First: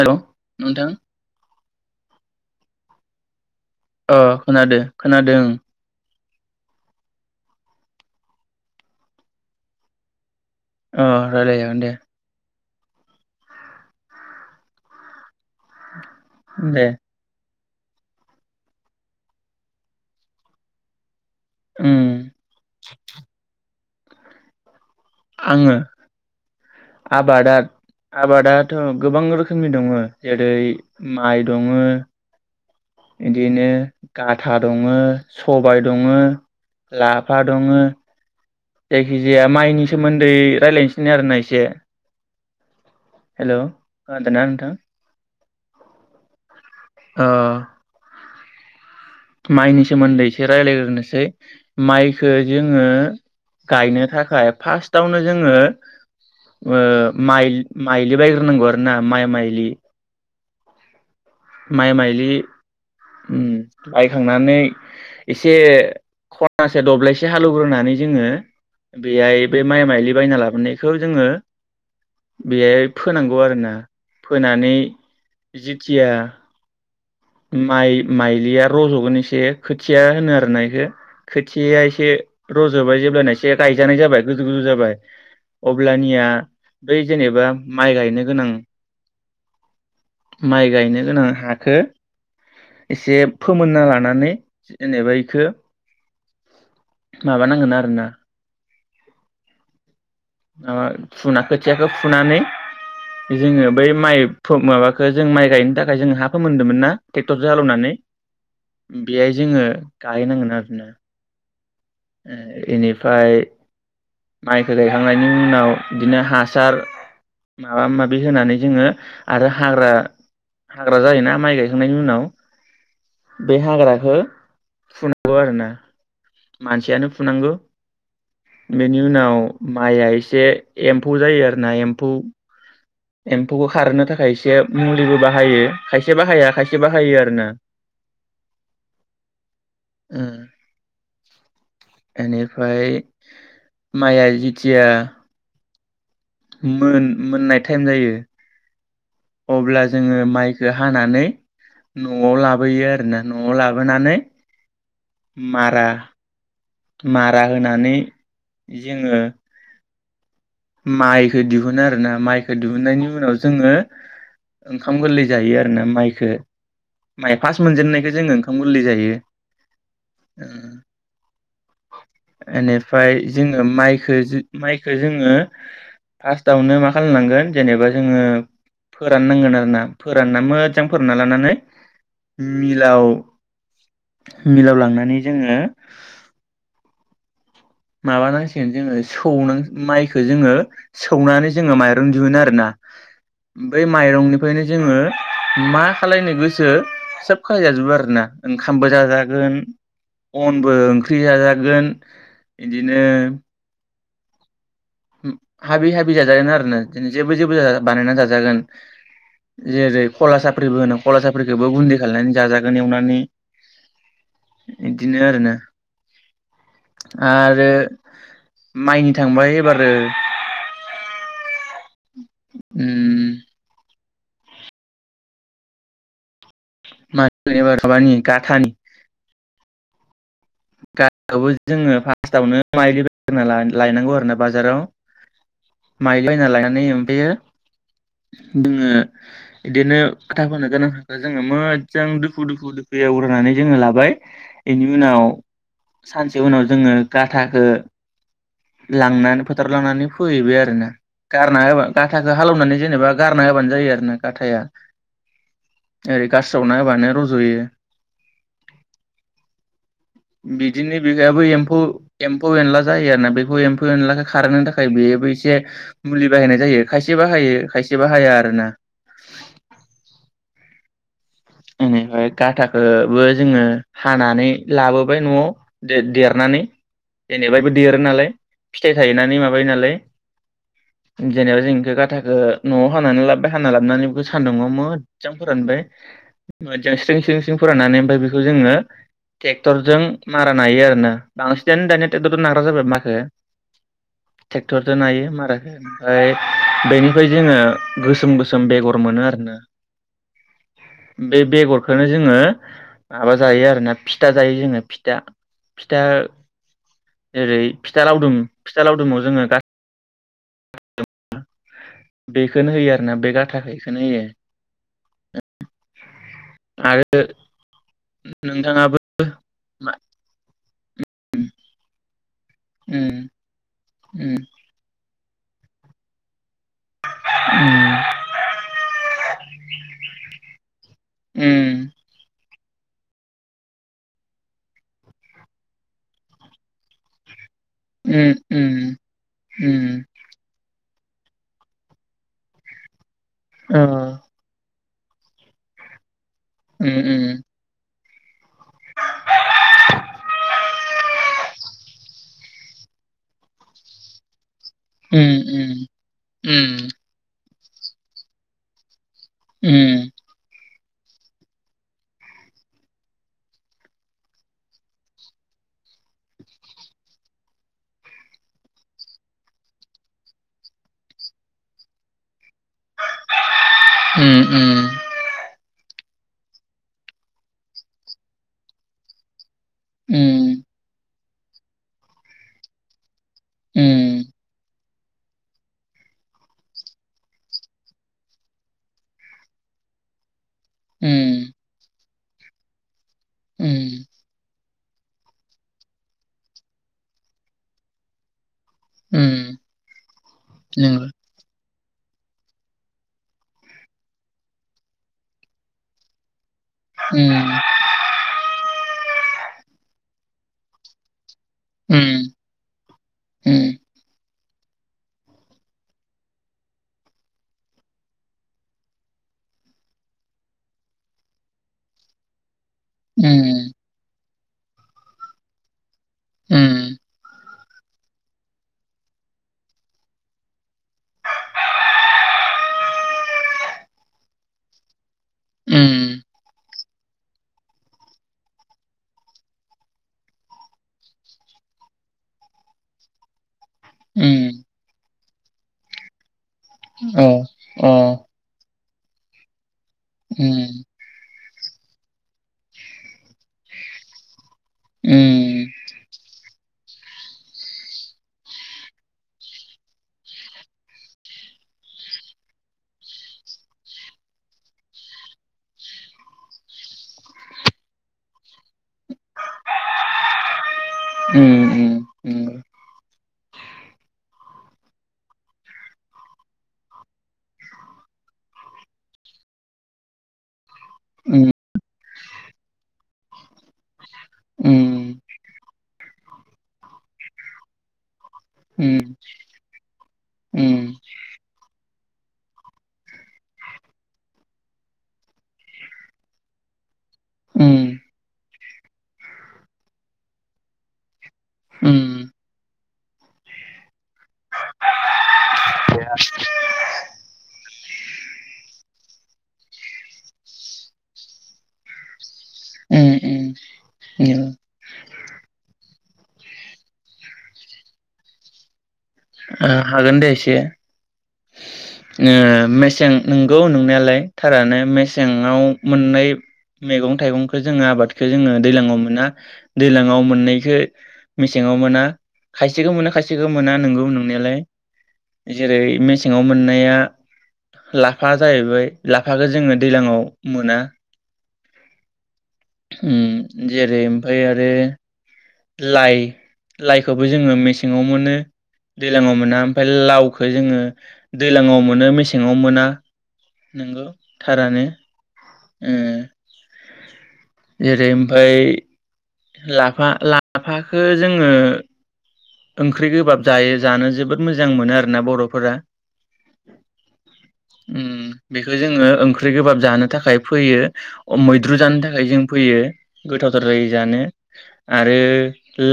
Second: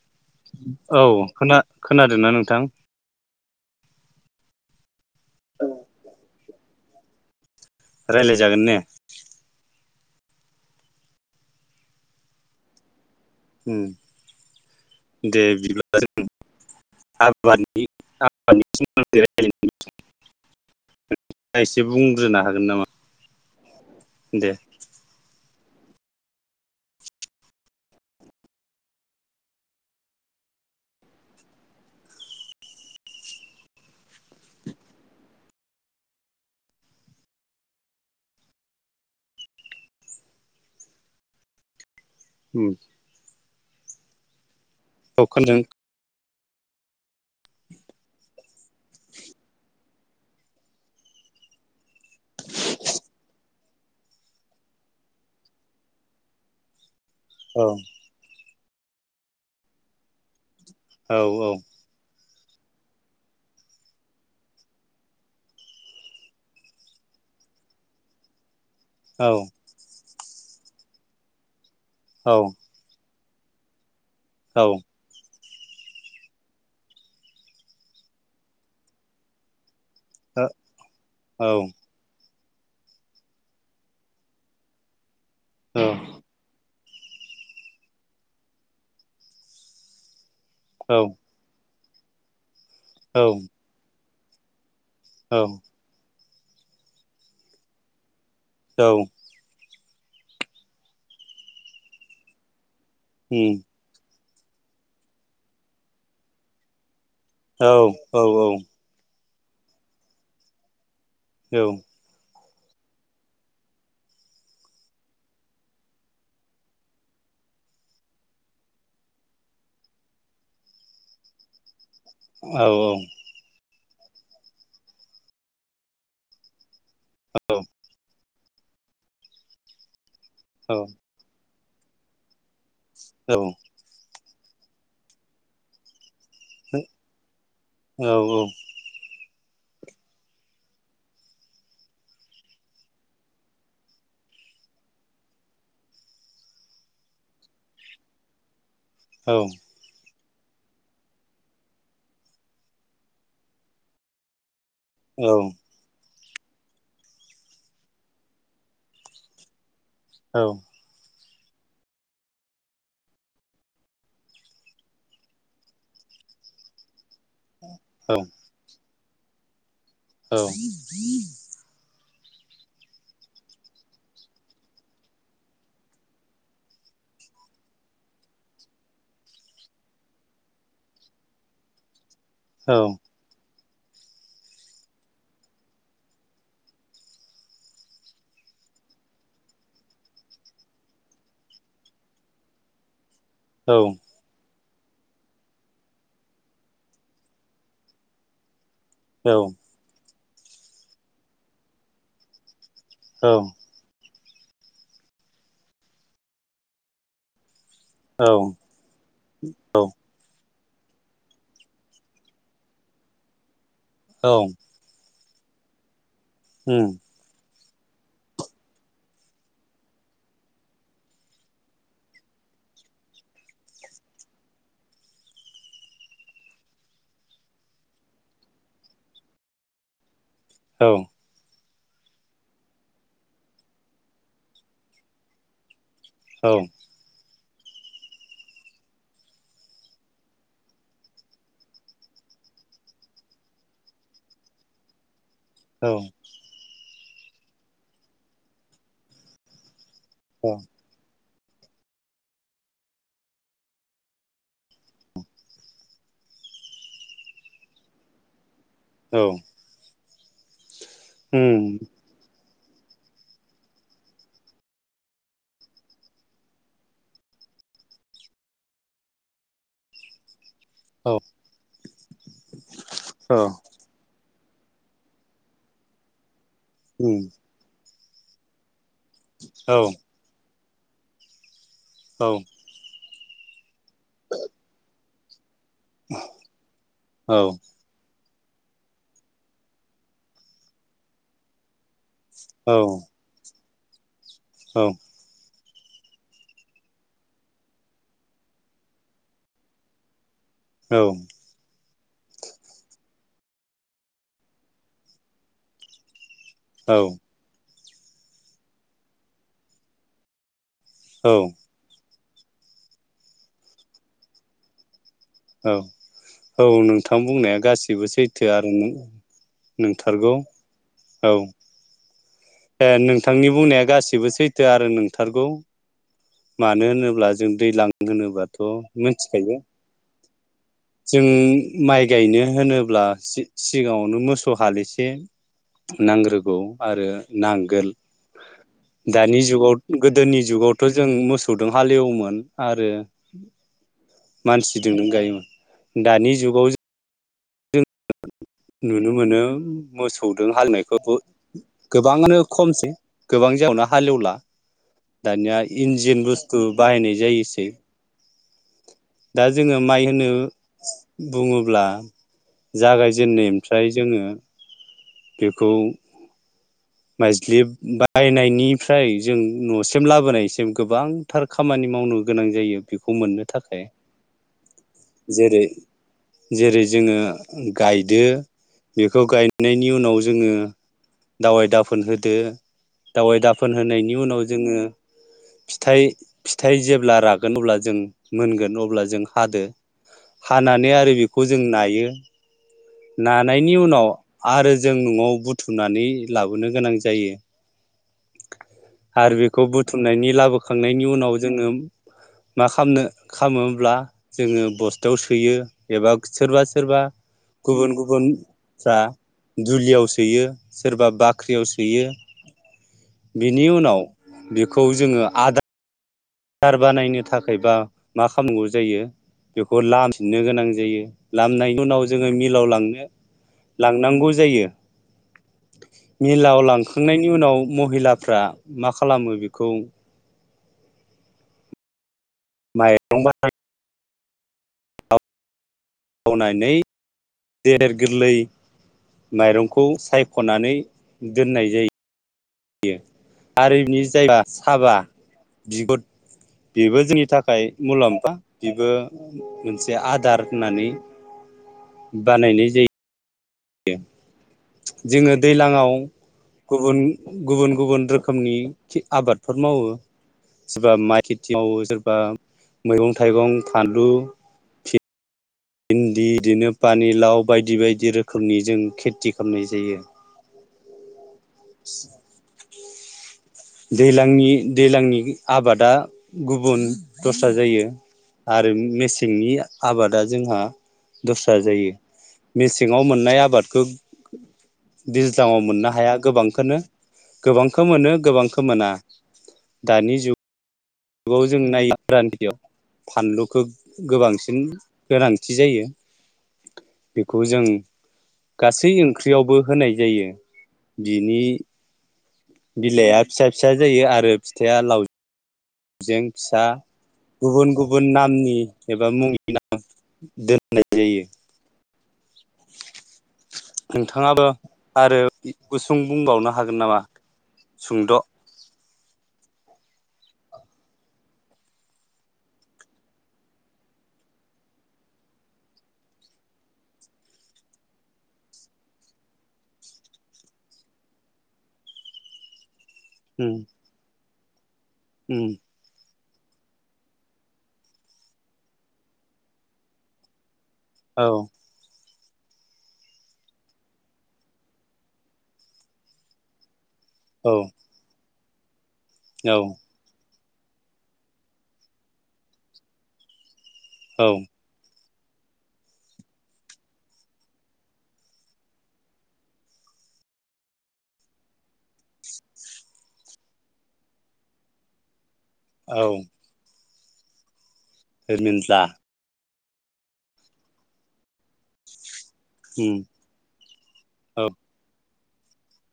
Hello नोंथां औ खोना खोनादोना नोंथां? अ खोनादो खोनादो ओं। रायलायजागोन ने? अ रायलायजागोन दे। हम दे बिदिब्ला जों दे आब [unintelligible] नोंथाङा एसे उम बुंग्रोनो हागोन नामा? दे आङो आबादार आबादाथ' गोबां रोखोमनि दङो जेरै माइ दङो इदिनो गाथा दङो सबाइ दङो लाफा दङो जायखि जाया माइनि सोमोन्दै रायलायनोसै आरोना एसे उम हेल' खोनादोना नोंथां औ खोनादों अ माइनि सोमोन्दै एसे रायज्लायग्रोनोसै माइखो जोङो गायनो थाखाय फार्स्टआवनो जोङो ओ माइ औ माइलि बाग्रो नांगौ आ ना माइ माइलि औ माइ माइलि उम बायखांनानै एसे खनासे दब्लायसे हालौवग्रोनानै जोङो औ बेयाय बे माइ माइलि बायना लाबोनायखौ जोङो औ बेयाय फो फोनांगौ आरो ना औ फोनानै जिथिया माइ माइलिया रज'गोन एसे खोथिया होनो औ आरोना इखो खोथियाया एसे रज'बाय जेब्लाना एसे गायजानाय जाबाय गोजौ गोजौ जाबाय औ अब्ला निया बै जेनेबा माइ गायनो गोनां माइ गायनो गोनां हाखो एसे औ उम फोमोनना लानानै जेनेबा इखो माबा नांगोन आरोना औ माबा फुना खोथियाखौ फुनानै जोङो बै माइ फो माबाखो जों माइ गायनो थाखाय जों हाफोमोन्दोंमोन ना औ औ औ बेयाय जोङो गाययैनांगोन आरोना औ ओ इनिफ्राय माइखो गायखांनायनि उनाव बिदिनो हासार माबा माबि होनानै जोङो आरो हाग्रा हाग्रा जायोना माइ गाय खांनायनि उनाव औ औ बे हाग्रा हो फुनांगौ आरोना मानसियानो फुनांगौ बेनि उनाव माइ आइस से एम्फौ जायो आरो। नाय एम्फौ एम्फौखौ औ खारनो थाखाय सेब मुलिबो बाहायो खाय से बाहाया औ खायसे बाहायो आरोना । उम एनिफ्राय माइआ जिथिया मोन मोननाय टाइम जायो अब्ला जोंङो माइखो हानानै न'आव लाबोयो आरोना न'आव लाबोनानै मारा मारा होनानै जोंङो माइ दिहुननो आरोना माइखो दिहुननायनि उनाव जोंङो ओंखाम गोरलै जायो आरोना माइखो माइ फास मोनजेननायखौ जोंङो ओंखाम गोरलै जायो । औ एनिफ्राय जोंङो माइखो जो माइखो जोंङो । फास्टआवनो मा खालामनांगोन जेनेबा जोंङो फोराननांगोन आरोना फोरानना मोजां फोरानना लानानै मिलाव औ मिलाव लांनानै जोंङो माबानांसिगोन जोंङो सौनां माइखौ जोंङो सौनानै जोंङो माइरं दिहोन आरोना । बै माइरंनि फायनो जोंङो मा खालायनो गोसो सोब खालायजाजोबो आरोना ‌। खामबो जाजागोन । अनबो ओंख्रि जाजागोन इदिनो हाबि हाबि जाजागोन आरोना दिनो जेबो जेबो जाजा बानायना जाजागोन औ जेरै कलासा फ्रिबो होनो कला साफ्रिखौबो गुन्दै खालायनानै जाजागोन एवनानै औ दिनो ओरोनो उम आरो माइनि थांबाय ब्लारो उम माइखौ एबार खाबानि गाथानि औ गाथाखौबो जोङो फार्स्टावनो माइलि बायना लायनांगौ आरो ना बाजाराव माइलि बायना औ लायनानै ओ ओमफायो दि औ सानसे उनाव जोङो गाथाखो लांनानै फोथाराव लानानै औ फोहैबाय आरोना गारना होबा गाथाखो हालौनानै जेनेबा गारना होबा जायो आरो ना गाथाया ओरै गारस्रावना होबानो रज'यो औ बि दिनि बिगायाबो उम एम्फो एम्फौ एनला जायो आरोना बे फौ एम्फौ एनलाखौ खारोनो थाखाय बेयोबो एसे मुलि बाहायनाय जायो खायसे बाहायो खायसे बाहाया आरो ना औ ओम हाय गाथाखोबो औ लाबोबाय न'आव दो-देरनानै उम जेनेबा देरनानै नालाय फिथाइ थायनानै माबायो औ नालाय जनेबा जिं बे औ गाथाखो न'आव हानानै लाबोबाय हाना लाबोनानै बेखौ सानदुंआव मोजां फ फोरानबाय मोजां स्रें स्रें औ स्रें फोरानानै ओमफ्राय बि बेखौ जोङो टेक्टरजों मारा नायायो आरोना बांसिनानो दानिया टेक्टरदो नाग्रा जाबाय माखो ट्रेक्टरजों नायो मारा खो ओमफाय बेनिफाय जोङो बे बेगर खोनो जोङो माबा जायो आरोना फिथा जायो जोङो फिथा फिथा ओरै फिथा लावदुम फिथा लावदुमाव जोङो गा औ बेखोनो होयो आरोना बे गाथाखो एखोनो होयो। औ। औ आरो नोंथां बुंनाया गासिबो सैथो आरो नों नोंथाङाबो मा नोंथारगौ। औ। ओ उम नोंथांनि बुंनाया गासिबो उम सैथो आरो नों थारगौ मानो होनोब्ला जों दैज्लां होनोबाथ' मोनथिखायो जों उम माइ गायनो होनोब्ला सि-सिगाङावनो मोसौ हालसे नांग्रोगौ आरो नां गोल उम उम दानि जुगाव उम गोदोनि जुगाव थ' जों मोसौजों हालेवोमोन आरो अ मानसि गिदिं नों गायोमोन दानि जुगाव उम उम उम। नुनो मोनो मोसौजों हालेनायखौबो गोबाङानो खमसै गोबां जावनो हालेवला दानिया इन्जिन बुस्थु बाहायनाय जायोसै दा जोङो माइ होनो बुङोब्ला जागायजेन्नायनिफ्राय जोङो बेखौ माइज्लि बानायनिफ्राय जों न'सिम लाबोनायसिम गोबांथार खामानि मावनो गोनां जायो बेखौ मोननो थाखाय उम। जेरै जेरै जोङो गायदो बेखौ गाय नायनि उनाव जोङो दावाइ दाफोन होदो दावाइ दाफोन होनायनि उनाव जोङो फिथाइ फिथाइ जेब्ला रागोन अब्ला जों मोनगोन अब्ला जों हादो हानानै आरो बेखौ जों नायो नानायनि उनाव आरो जों न'आव बुथुमनानै लाबोनो गोनां जायो आरो बेखौ बुथुमनायनि लाबोखांनायनि उनाव जोङो मा खामनो खामोब्ला जोङो बस्थायाव सोयो एबा सोरबा सोरबा उम गुबुन गुबुन फ्रा दुलियाव सोयो सोरबा बा बाख्रियाव सोयो। उम बिनि उनाव बेखौ जोंङो आदा र बानायनो थाखायबा मा खालामगौ जायो बेखौ लामफिननो गोनां जायो लामनायनि उनाव जोंङो मिलाव लांनो लांनांगौ जायो मिलाव उम लांखांनायनि उनाव महिलाफ्रा मा खालामो बेखौ माइरंबा उम मावनानै देर गोरलै माइरंखौ सायख'नानै दोननाय जायो। यो आरोनि जायबा उम उम साबा बिगुद बेबो अ जोंनि थाखाय अ मुलाम्फा बेबो मोनसे आदार उम होननानै बानायनाय जा जोंङो उम उम दैज्लांव गुबुन गुबुन गुबुन रोखोमनि आबादफोर मावो सोरबा माइ खेथि मावो सोरबा मैगं थाइगं फानलु भिन्दि बिदिनो पानिलाव बायदि बायदि रोखोमनि जों खेथि खामनाय जायो। अम अम [inaudible] दैलांनि-दैलांनि आबादा गुबुन दस्रा जायो आरो मेसेंनि आबादा जोंहा नंगौ उम दस्रा जायो मेसेङाव मोननाय आबादखौ उम दैजलाङाव मोननो हाया गोबांखोनो गोबांखो मोनो गोबां खो मोना उम उम दानि जुग उम जुगाव जों नाय गोरांथियाव फानलुखौ गोबांसिन गोनांथि जायो बेखौ जों गासै ओंख्रियावबो होनाय जायो बिनि उम बिलाइआ फिसा फिसा जायो आरो फिथाइा लाव जें फिसा गुबुन गुबुन नामनि एबा मुंनि नाम दोननाय जायो। नंगौ नोंथाङाबो आरो गुसुं बुंबावनो हागोन नामा सुंद' हागोन दे एसे ओ मेसें नंगौ नंनायालाय थारानो मेसेंङाव मोननाय मैगं थाइगंखौ जोंङो आबादखौ जोंङो दैलाङाव मोना दैलाङाव मोननायखौ मेसेङाव मोना खाय सेखौ मोनो खाासेखौ उम मोना नोंगौ नोंनायालाय उम जेरै में सेंङाव मोननाया लाफा जाहैबाय लाफाखौ जोंङो दैज्लाङाव मोना। औ अम जेरै ओमफाय आरो लाय लायखौबो औ जोंङो मेसेङाव मोनो। दैलाङाव मोना औ ओमफ्राय लाव बे जोंङो दैजलांव मोनो मेसेंङाव मोना। नोंगौ औ थारानो अम जेरै ओमफ्राय लाफा लाफाखो जोंङो ओंख्रि गोबाब जायो जानो जोबोद मोजां मोनो आरोना बर' औ अम बेखौ रिमोनला जोंङो ओं ख्रि गोबाब जानो थाखाय फैयो मैद्रु जानो था खाय जों फोयो उम गोथावथार जायो जानो औ आ रो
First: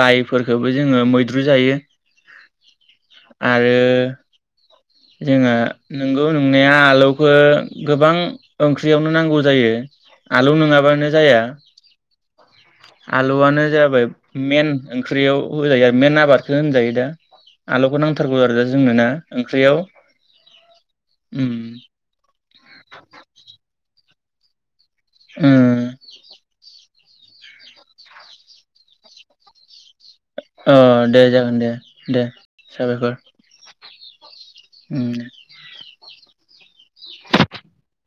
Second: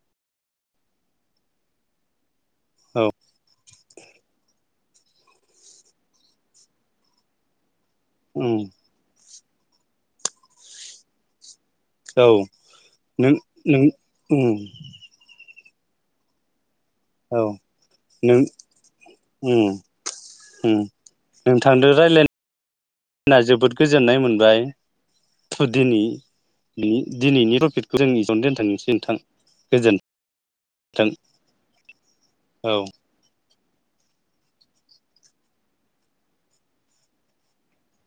लाइफोरखौबो जोंङो मै द्रु जायो। औ आरो जोङो नंगौ नंनाया आलौखो गोबां उम ओंख्रियावनो नांगौ जायो आलौ नङाबानो जाया औ नों आलुआनो नों जाबाय उम मेन ओंख्रियाव जायो आरो मेन आबादखो दा औ आलौखौ नांथारगौ आरो दा जोंनो ना ओंख्रियाव। उम नों थांदो रायलायनो। [inaudible] फ्राय उम थुदिनि दिनैनि टपिकखौ जों इसेयावनो दोनथांनोसै नोंथां गोजोन्थों। अ दे जागोन दे-दे औ साबायखर। [inaudible] [inaudible]